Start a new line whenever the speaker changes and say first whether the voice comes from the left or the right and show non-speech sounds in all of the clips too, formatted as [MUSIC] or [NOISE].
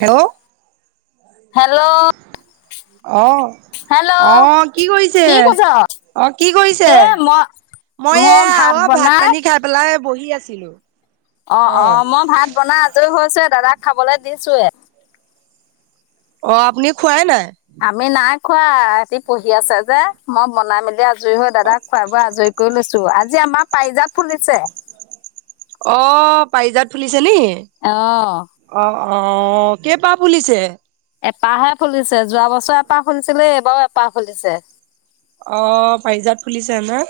right: Hello
left: hello
right: আহ
left: hello
right: আহ কি কৰিছে? অ' কি কৰিছে?
left: এ মই
right: মই এইয়া আমাৰ ভাত পানী খাই পেলাই বহি আছিলোঁ।
left: অ' অ' মই ভাত বনাই আজৰি হৈছোঁহে, দাদাক খাবলৈ দিছোয়ে।
right: অ' আপুনি খোৱাই নাই?
left: আমি নাই খোৱা। সিহঁতে পঢ়ি আছে যে মই বনাই মেলি আজৰি হৈ দাদাক খোৱাই বোৱাই আজৰি কৰি লৈছোঁ। আজি আমাৰ পাৰিজাত ফুলিছে।
right: অ' পাৰিজাত ফুলিছে নি।
left: অহ'
right: অ' অ' কে পাহ ফুলিছে?
left: এপাহে ফুলিছে, যোৱা বছৰ এপাহ ফুলিছিলে, এইবাৰো এপাহ ফুলিছে।
right: অ' পাৰিজাত ফুলিছে ন?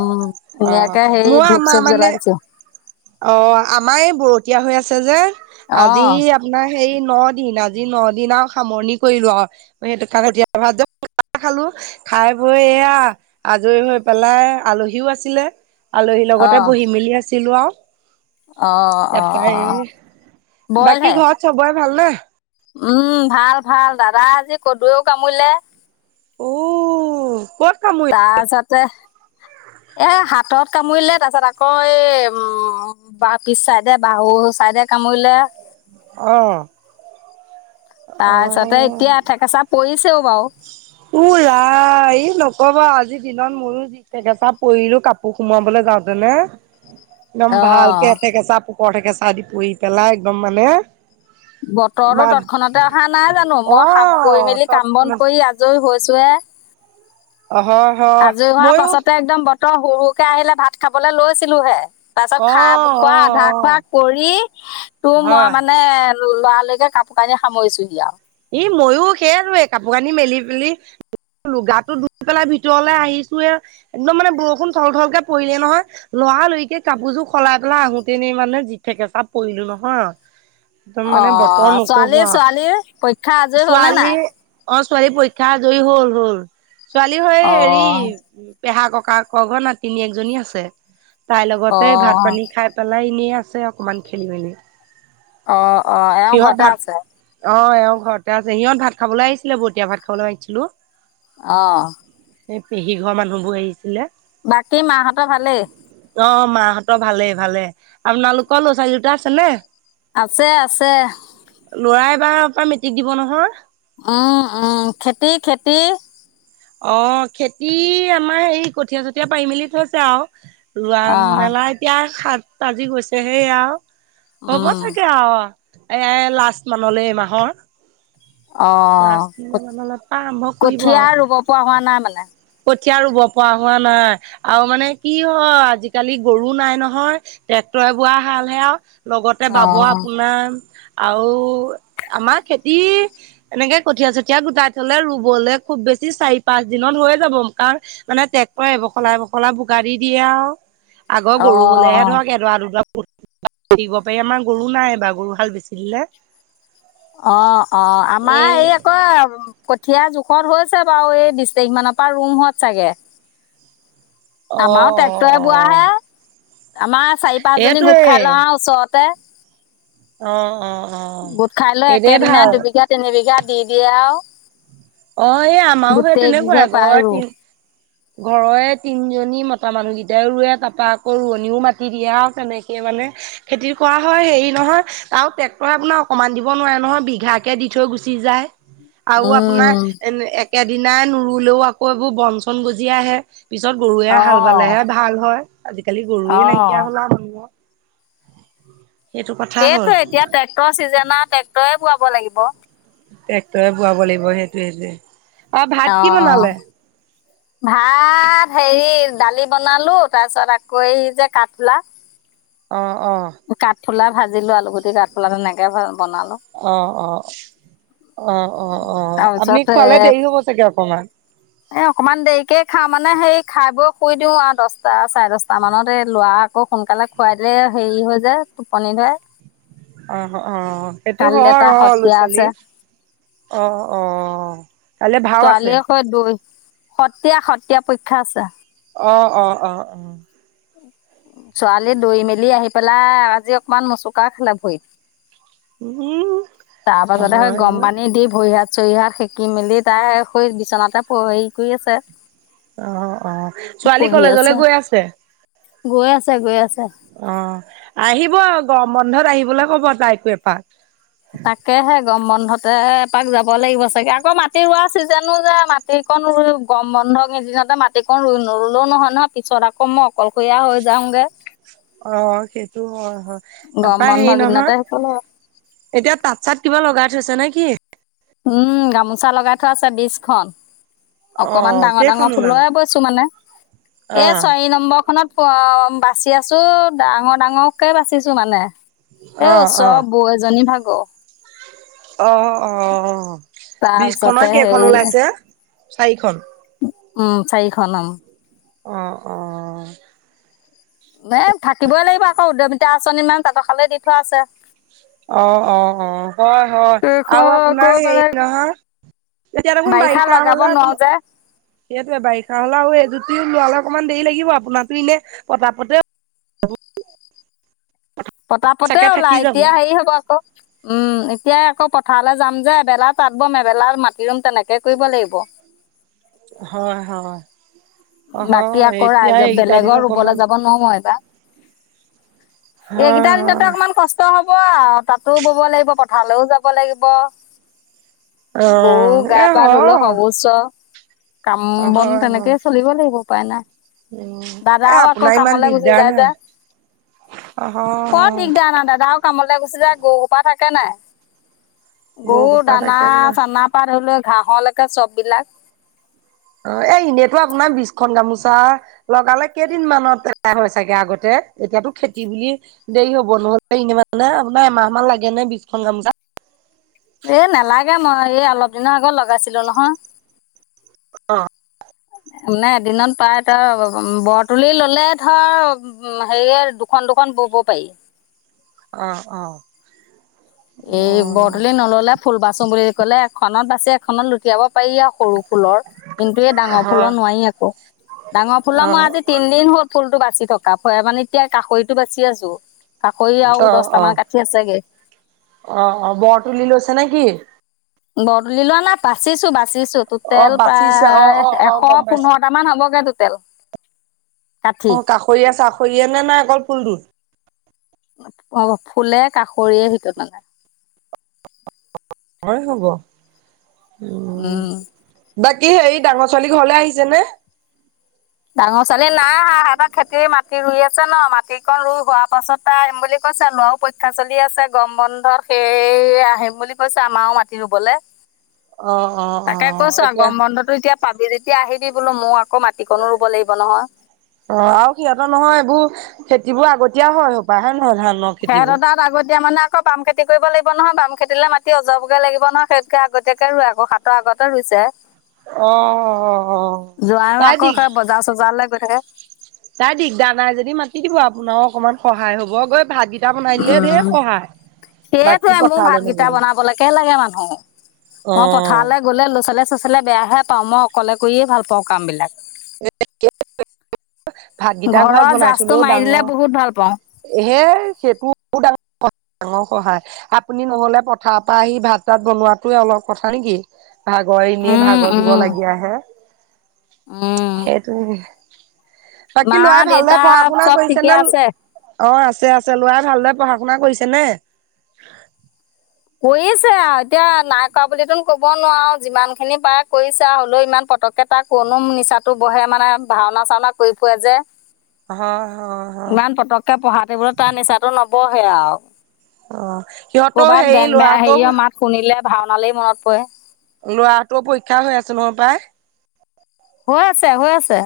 left: উম ধুনীয়াকে
right: অ'
left: হেৰি
right: মোৰ
left: ধূপ
right: আমাৰ
left: চুপ
right: মানে
left: জ্বলাই দিছো
right: অ' আমাৰ এই বৰতীয়া হৈ আছে যে
left: অ
right: আজি আপোনাৰ সেই ন দিন আজি ন দিন আৰু সামৰণি কৰিলোঁ আৰু সেইটো [UNINTELLIGIBLE] দিয়া ভাত যে চাহ খালোঁ, খাই বৈ এইয়া আজৰি হৈ পেলাই আলহীও আছিলে। আলহীৰ
left: অ
right: লগতে বহি মেলি আছিলোঁ আহ।
left: অ অ অ
right: তাৰপা এ
left: বইল হে
right: বাকী ঘৰত চবৰে ভাল নে?
left: উম, ভাল ভাল দাদা আজি কদুৱেও কামুৰিলে।
right: ঊ, ক'ত কামুৰি
left: তাৰ পিছতে এই হাতত কামুৰিলে, তাৰ পিছত আকৌ এই উম। বা পিছ চাইদে বাহু চাইদে কামুৰিলে
right: অহ'
left: তাৰপিছতে, এতিয়া এঠেকেচা পৰিছেও বাৰু।
right: উ, আই এই ন'কবা আৰু আজি দিনত মোৰো ঠেকেচা পৰিলোঁ, কাপোৰ সোমোৱাবলৈ যাওঁতেনে।
left: [INAUDIBLE]
right: একদম ভালকে এঠেকেচা পোক ঠেকেচা দি পৰি পেলাই একদম মানে
left: বতৰতো
right: মাত
left: তৎক্ষণাতে অহা নাই জানোঁ।
right: অ
left: মই খাপ কৰি মেলি কাম বন
right: তৎক্ষণাত
left: কৰি আজৰি হৈছোঁহে।
right: অ' হয়। হয়
left: আজৰি হোৱাৰ
right: মইয়ো
left: পাছতে একদম বতৰ হুৰ-হুৰকে আহিলে ভাত খাবলে লৈছিলোহে। তাৰপিছত
right: অ
left: খা খোৱা
right: অ
left: আধা খোৱা
right: অ
left: কৰি। তোৰ মই
right: হয়
left: মানে লৰা-লৰিকে কাপোৰ-কানি সামৰিছোহি আও।
right: ই মইও সেইটোৱে, কাপোৰ-কানি মেলি পেলি লু গাতো ধুই পেলাই ভিতৰলে আহিছোহে একদম মানে বৰষুণ থল-থলকে পৰিলে নহয়। লৰা-লৰিকে কাপোৰযোৰ সলাই পেলাই আহোতেনে মানে যি [UNINTELLIGIBLE] পৰিলো নহয়। একদম মানে বতৰ নকব আও।
left: এ পৰীক্ষা আজৰি হ'ল নে
right: ছোৱালী
left: নাই
right: অ' ছোৱালী পৰীক্ষা আজৰি হ'ল হল। ছোৱালী হৈ হেৰি
left: অ
right: পেহা ককাক ঘৰ নাতিনীয়েক জনী আছে। তাই
left: অ
right: লগতে ভাত-পানী খাই পেলাই এনেই আছে অকমান খেলি মেলি।
left: অ' অ' এওঁ
right: সিহঁত
left: ঘৰতে
right: ভাত
left: আছে?
right: অ' এওঁ ঘৰতে আছে সিহঁত ভাত খাবলৈ আহিছিলে, বতিয়া ভাত খাবলে মাতিছিলো।
left: অ'।
right: সেই পেহী ঘৰৰ মানুহবোৰ আহিছিলে।
left: বাকী মাহঁতৰ ভালেই?
right: অ' মাহঁতৰ ভালেই ভালেই। আপোনালোকৰ ল'ৰা-ছোৱালী দুটা আছে নে?
left: আছে আছে।
right: লৰাই এবাৰ হপাই মেট্ৰিক দিব নহয়?
left: অঁ অঁ, খেতি খেতি।
right: অ' খেতি আমাৰ হেৰি কঠীয়া-চঠীয়া পাৰি মেলি থৈছে আৰু। ৰোৱা
left: অ
right: মেলা এতিয়া সাত আজি গৈছেহেই আও হ'ব
left: উম
right: চাগে আও। এ লাষ্ট মানলে এই মাহৰ। লাষ্ট
left: অ'
right: মানলৈ পৰা আৰম্ভ কৰিব
left: কঠীয়া
right: আৰু
left: ৰুব পৰা হোৱা নাই মানে?
right: কঠীয়া ৰুব পৰা হোৱা নাই, আৰু মানে কি হয় আজিকালি গৰু নাই নহয়। ট্ৰেক্টৰে বোৱা হাল হে আও, লগতে
left: অ
right: বাব আপোনাৰ আও আমাৰ খেতি এনেকে কঠীয়া-চঠীয়া গোটাই থলে ৰুবলে খুব বেছি চাৰি পাঁচ দিনত হৈ যাব, কাৰণ মানে ট্ৰেক্টৰে এবখলা এবখলা বোকা দি দিয়ে আও। আগৰ
left: অ
right: গৰু বোলেহে ধৰক এডৰা-দুড [UNINTELLIGIBLE] আমাৰ গৰু নাই এইবাৰ গৰু হাল বেছি দিলে।
left: অ' অ'
right: এ
left: আমাৰ এই আকৌ ক কঠীয়া জোখত হৈছে বাও, এই বিশ তাৰিখ মানৰ পৰা ৰুমহত চাগে।
right: অ
left: আমাৰো ট্ৰেক্টৰে
right: অ অ
left: বোৱা হে আমাৰো চাৰি-পাঁচজনী গোট
right: সেইটোৱে
left: খাই লওঁ আও ওচৰতে।
right: অ অ অ
left: গোট খাই লৈ
right: সেইটোৱে
left: একেদিনাই
right: ভাল
left: দুবিঘা-তিনি বিঘা দি দিয়ে আও।
right: অ' এই আমাৰো হয়
left: কেইঘৰে
right: তেনেকুৱাই
left: পায়ৰো
right: ঘৰত ঘৰৰে তিনিজনী মতা মানুহকেইটাই ৰুৱে, তাৰপা আকৌ ৰোৱনীও মাতি দিয়ে আৰু তেনেকে মানে। খেতি কৰা হয়, হেৰি নহয়। আৰু ট্ৰেক্টৰে আপোনাৰ অকমান দিব নোৱাৰে নহয়, বিঘাকে দি থৈ গুচি যায়। আৰু আপোনাৰ
left: উম
right: এ একেদিনাই নোৰুলেও আকৌ এইবোৰ বন-চন গজি আহে। পিছত
left: অ
right: গৰুৱে হাল বালেহে ভাল হয়, আজিকালি
left: অ
right: গৰুৱে নাইকিয়া হল আও।
left: সেইটোয়ে এতিয়া ট্ৰেক্টৰ চিজন আও ট্ৰেক্টৰে বোৱাব লাগিব।
right: ট্ৰেক্টৰে বোৱাব লাগিব, সেইটোৱে সেইটোৱে। অ ভাত কি
left: অ'
right: বনালে
left: ভা তাত হেৰি দালি বনালো, তাৰ পিছত আকৌ এই যে কাঠফুলা।
right: অঁ অঁ।
left: কাঠফুলা ভাজিলো, আলুগুটি কাঠফুলা তেনেকে বনালো।
right: অঁ অঁ অঁ আপুনি
left: তাৰপিছত
right: খোৱালে
left: এ
right: দেৰি হ'ব চাগে অকমান।
left: এ অকনমান দেৰিকে খাওঁ মানে সেই খাই বৈ শুই দিও আও, দছটা চাৰে দছটা মানত এই লৰা আকৌ সোনকালে খুৱাই দিলে হেৰি হৈ যায় টোপনি ধৰে।
right: অহ অহ অঁ এইটো
left: কালিলৈ
right: হয়
left: তাৰ
right: অ' ল'ৰা
left: সত্ৰীয়া
right: ছোৱালী
left: আছে
right: অঁ অঁ কাইলে ভাও আছে।
left: হৈ দূৱৈত সত্ৰীয়া সত্ৰীয়া পৰীক্ষা আছে।
right: অঁ অঁ অঁ অঁ
left: ছোৱালী দৈই মেলি আহি পেলাই, আজি অকমান মচুকা খালে ভৰিত।
right: উম।
left: তাৰ পাছতে হে
right: হয়
left: গৰম পানী দি ভৰি হাত চৰি হাত শেকি মেলি তাই আকৌ সেই বিচনাতে প হেৰি কৰি আছে।
right: অ' অ' অ'। ছোৱালী কলেজলে গৈ আছে?
left: গৈ আছে গৈ আছে।
right: অঁ আহিব আও গৰম বন্ধত আহিবলৈ ক'ব তাইকো এপাক।
left: তাকেহে গৰম বন্ধতে এপাক যাব লাগিব চাগে, আকৌ মাটি ৰোৱা ছিজনো যে মা সেই কন ৰুই গৰম বন্ধত, কেইদিনতে মাটিকণ ৰুই নললো নহয় নহয়, পিছত আকৌ মোক অশয়ইয়া হৈ যাওঁগে।
right: অঁ সেইটো হয় হয়।
left: গৰম
right: তাৰপা
left: বন্ধ
right: হেৰি
left: কেইদিনতে
right: নহয়
left: সেইফালে
right: এতিয়া তাঁত চাত কিবা লগাই থৈছা নেকি?
left: উম গামোচা লগাই থোৱা আছে বিচ খন।
right: অ
left: অকমান ডাঙৰ ডাঙৰ
right: কেইখন ওলালে
left: ফুলৰে বৈছো মানে, এই চাৰি নম্বৰ খনত ফু অঁ বাচি আছো, ডাঙৰ ডাঙৰকে বাচিছো মানে। এ
right: অ অ
left: ওচৰৰ
right: অ
left: বৌ এজনী ভাগৰ।
right: অ' অ' বিশ
left: তাৰপিছতে
right: খনৰ কেইখন
left: হেৰি
right: ওলাইছে, চাৰিখন?
left: উম, চাৰিখন অঁ।
right: অঁ অঁ।
left: মেম থাকিবই লাগিব আকৌ উদ্যয়মিতা আঁচনিত মানে তাঁতৰ শালে দি থোৱা আছে।
right: অঁ অঁ অঁ হয় হয়
left: সেইখন
right: আও
left: আকৌ
right: আপোনাৰ হেৰি
left: মানে
right: নহয়। এতিয়া দেখোন বাৰিষা
left: লগাব
right: হ'লে
left: নোৱাৰো যে
right: সেটোৱে, বাৰিষা হ'লে আৰু এযোতি ওলোৱালে অকণমান দেৰি লাগিব, আপোনাৰ ইপিনে পতা-পতে
left: পতাপতে
right: চাগে থাকি
left: ওলাই,
right: যাব
left: এতিয়া হেৰি হ'ব আকৌ। উম, এতিয়াই আকৌ পথাৰলে যাম যে, এবেলা তাঁত বম, এবেলা মাটি ৰুম তেনেকে কৰিব লাগিব।
right: হয়, হয়, অ' হয়, এতিয়া এই কেইটা দিন অকমান
left: নহয় বা, এই
right: হয়,
left: কেইদিনতে
right: হয়।
left: অকমান কষ্ট ত হ'ব আও তাঁতো ব'ব লাগিব, পথাৰলৌ যাব লাগিব। গৰু
right: অ', এ
left: গা-পা ধুই লৈ
right: হয়,
left: সৰ্বোচ্চ, কাম বন
right: হয়,
left: তেনেকে
right: হয়
left: চলিব লাগিব পায় উপায় নাই।
right: উম, এ
left: দাদাও আকৌ
right: আপোনাৰ ইমান
left: কামলৈ গুচি
right: দিগদাৰ
left: যায়
right: নাই
left: যে।
right: অ', হয়,
left: ব
right: হয়
left: দিগদাৰ নাই দাদাও কামলৈ গুচি যায়, গৰুসোপা থাকে নাই? গৰু
right: গৰুসোপা তাকে না
left: দানা- চানা পা ধৰিলৈও ঘাঁহলৈকে চ'ব বিলাক।
right: অ' এনেতো আপোনাৰ বিচ খন গামোছা। লগালে কেইদিন মানত এদায় হয় চাগে আগতে? এতিয়াতো খেতি বুলি দেৰি হ'ব, নহ'লে এনেই মানে আপোনাৰ এমাহ মান লাগে নে, বিচ খন গামোছাত?
left: এ, নালাগে মই এই অলপ দিনৰ আগত লগাইছিলো নহয়।
right: অ
left: নাই, এদিনত প্ৰায় তই বৰ তুলি ললে ধৰক হেৰিয়ে দুখন, দুখন বব পাৰি।
right: অ, অ
left: এই বৰ তুলি নললে ফুল বাচো বুলি ক'লে এখনত বাছে, এখনত লুটিয়াব পাৰি আৰু সৰু ফুলৰ। কিন্তু এই
right: অ
left: ডাঙৰ
right: হয়
left: ফুলৰ নোৱাৰি আকৌ, ডাঙৰ ফুলৰ মই আজি
right: অ
left: তিনদিন হ'ল ফুলটো বাচি থকা, ভৈয় মানে কি এতিয়া কাষৰিটো বাচি আছো। কাষৰি আৰু
right: অ
left: দহটা
right: অ
left: মান কাঠি আছেগে।
right: অ অ বৰ তুলি লৈছেনে কি?
left: বৰ তুলি লোৱা নাই বাচিছো বাচিছো
right: অ
left: টুটেল
right: বাচিছে অ
left: প্ৰায়
right: অ অ
left: এশ
right: গম পাইছো
left: পোন্ধৰ টা মান হ'বগে টুটেল।
right: অ' কাষৰীয়া চাষৰীয়া নে নাই অকল ফুলটো।
left: অ' ফুলে কাষৰিয়ে সেইটোতা নাই।
right: হয়, হ'ব উম। বাকী হেৰি ডাঙৰ ছোৱালী ঘৰলৈ আহিছে নে?
left: ডাঙৰ ছোৱালী নাই অহা, সিহঁতৰ খেতি মাটি ৰুই আছে ন মাটি কন ৰুই হোৱাৰ পাছত তাই আহিম বুলি কৈছে ল'ৰাও পৰী ক্ষা চলি আছে, গৰম বন্ধত সেইয়ে আহিম বুলি কৈছে আমাৰো মাটি ৰুবলে।
right: অ অ অ
left: তাকে কৈছো আও
right: এতিয়া
left: গৰম বন্ধতো এতিয়া পাবি যেতিয়া আহিবি বোলো, মোৰ আকৌ মাটিকনো ৰুব লাগিব নহয়।
right: অ' আৰু সিহঁতৰ নহয় এইবোৰ, খেতি বোৰ আগতীয়া হয় সপাই হয়নে নহয় ধানক।
left: সিঁহত তাত আগতীয়া মানে আকৌ বাম খেতি কৰিব লাগিব নহয় বাম খেতিলৈ মাটি অজৰাবলৈ লাগিব নহয় সেইকা আগতীয়াকে ৰুৱে আকৌ শাক। ত আগতে ৰুইছে।
right: অ অ অ
left: জোঁৱাইও
right: তাই
left: আকৌ
right: দিগ
left: সেই বজাৰ-চজাৰলৈ গৈ থাকে।
right: তাই দিগদাৰ নাই যদি মাতি দিব, আপোনাও অকমান সহায় হব গৈ ভাতকে টা বনাই দিলে
left: উম
right: ঢেৰ সহায়। বাকী
left: সেইটোৱে মোৰ
right: পথাৰলৈ
left: ভাতকেইটা
right: নগলেও
left: বনাবলৈকে লাগে মানুহ,
right: অ
left: মই পথাৰলে গ'লে ল'ৰা‌-ছোৱালীয়ে চৰা ছোৱালীয়ে বেয়াহে পাওঁ, মই অকলে কৰিয়ে ভাল পাওঁ কাম বিলাক।
right: ভাত কিটা
left: ঘৰৰ
right: ঘৰত বনাই
left: জাজটো
right: থলেও
left: মাৰি দিলে বহুত ভাল পাওঁ
right: ডাঙৰ হেই সেইটো ডাঙৰ ডাঙৰ সহায়, আপুনি নহ'লে পথাৰ পৰা আহি ভাত-তাত বনোৱা তোৱে অলপ কথা নেকি। ভাগৰ এনে
left: উম
right: ভাগৰ যোগৰ
left: উম
right: লাগি আহে।
left: উম
right: সেইটোৱে। বাকী
left: মা
right: ল'ৰাই ভালদৰে
left: দেউতা
right: পঢ়া শুনা
left: চব ঠিকে
right: কৰিছেনে
left: আছে
right: অ' আছে আছে, লৰা ভালদৰে পঢ়া শুনা কৰিছেনে?
left: কৰিছে আও এতিয়া নাই কৰা বুলিতোন ক'ব নোৱাৰো যিমানখিনি পাৰে কৰিছে আও হলেও ইমান পতককে তাৰ ক'তনো নিচাটো বহে মানে ভাওনা চাওনা কৰি ফুৰে যে।
right: হয় হয় হয়
left: কে পঢ়াৰ টেবুলত তাৰ নিচাটো নবহে আও।
right: অ' সিহঁতো হেৰিত
left: হেৰিয় মাত শুনিলে ভাওনালেই মনত পৰে।
right: ল'ৰাটোও পৰীক্ষা হৈ আছে নহয় পায়।
left: হৈ আছে হৈ আছে।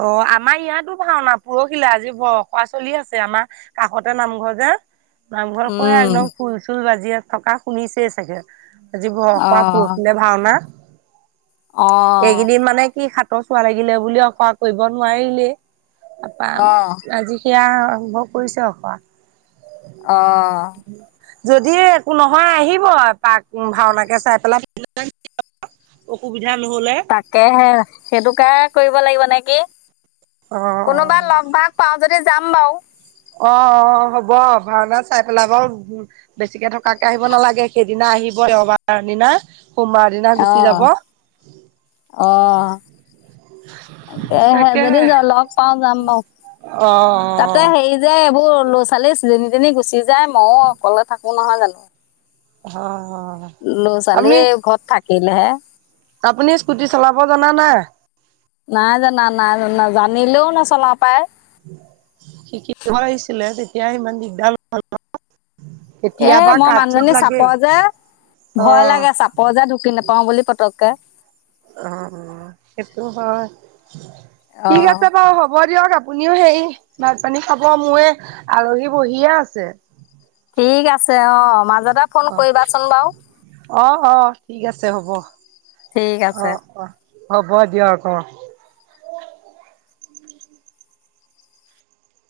right: অ' আমাৰ ইয়াতো ভাওনা পৰহিলে আজি ব অখৰা চলি আছে আমাৰ কাষতে নামঘৰ যে, নামঘৰ কৈ একদম খোল চোল বাজি থকা শুনিছেই চাগে। আজি বৰ খৱা
left: অঁ
right: পৰহিলে ভাওনা,
left: অ',
right: এইকেইদিন মানে কি হা হাতৰ চোৱা লাগিলে বুলি অখৰা কৰিব নোৱাৰিলেই, তাপা
left: অ',
right: আজি এতিয় আৰম্ভ কৰিছে অখৰা।
left: অঁ।
right: যদি একো নহয় আহিব এপাক, ভাওনাকে চাই পেলাই [UNINTELLIGIBLE] অসুবিধা নহ'লে।
left: তাকেহে, সেইটো কাই কৰিব লাগিব নেকি?
right: অ অ
left: কোনোবা লগ ভাগ পাওঁ যদি যাম বাৰু।
right: অঁ অঁ' হ'ব ভাওনাৰ চাই পেলাই বাৰু বেছিকে থকাকে আহিব নালাগে, সেই দিনা আহিব দেওবাৰ দিনা, সোমবাৰৰ দিনা গুচি যাব।
left: অঁ। তাকেহে যদি য লগ পাওঁ যাম বাৰু,
right: অ
left: তাতে হেৰি যে এইবোৰ ল'ৰা ছোৱালী যেনি তেনি গুচি যায় মইও অকলে থাকো নহয় জানোঁ।
right: হয় হয়।
left: ল'ৰা ছোৱালী
right: আপুনি
left: ঘৰত থাকিলেহে।
right: আপুনি স্কুটি চলাব জানা নাই?
left: নাই জানা নাই জানা জানিলেও নচলাও পাই।
right: শিকিব লাগিছিলে তেতিয়া ইমান দিগদাৰ নহ'ল হয়।
left: এ মই মানুহজনী চাপৰ যে
right: অ
left: ভয় লাগে চাপৰ যে ঢুকি নোপাও বুলি পতককে।
right: অঁ অঁ সেইটো হয়, ঠিক
left: অ'।
right: আছে বাৰু হ'ব দিয়ক আপ আপুনিও হেৰি ভাতপানী খাব মোৰ এই আলহী বহিয়ে আছে।
left: ঠিক আছে অঁ মাজতে ফোন কৰিবাচোন বাৰু
right: অ' অহ হ ঠিক আছে হ'ব অহ
left: ঠিক আছে
right: অহ। হ'ব দিয়ক অ'।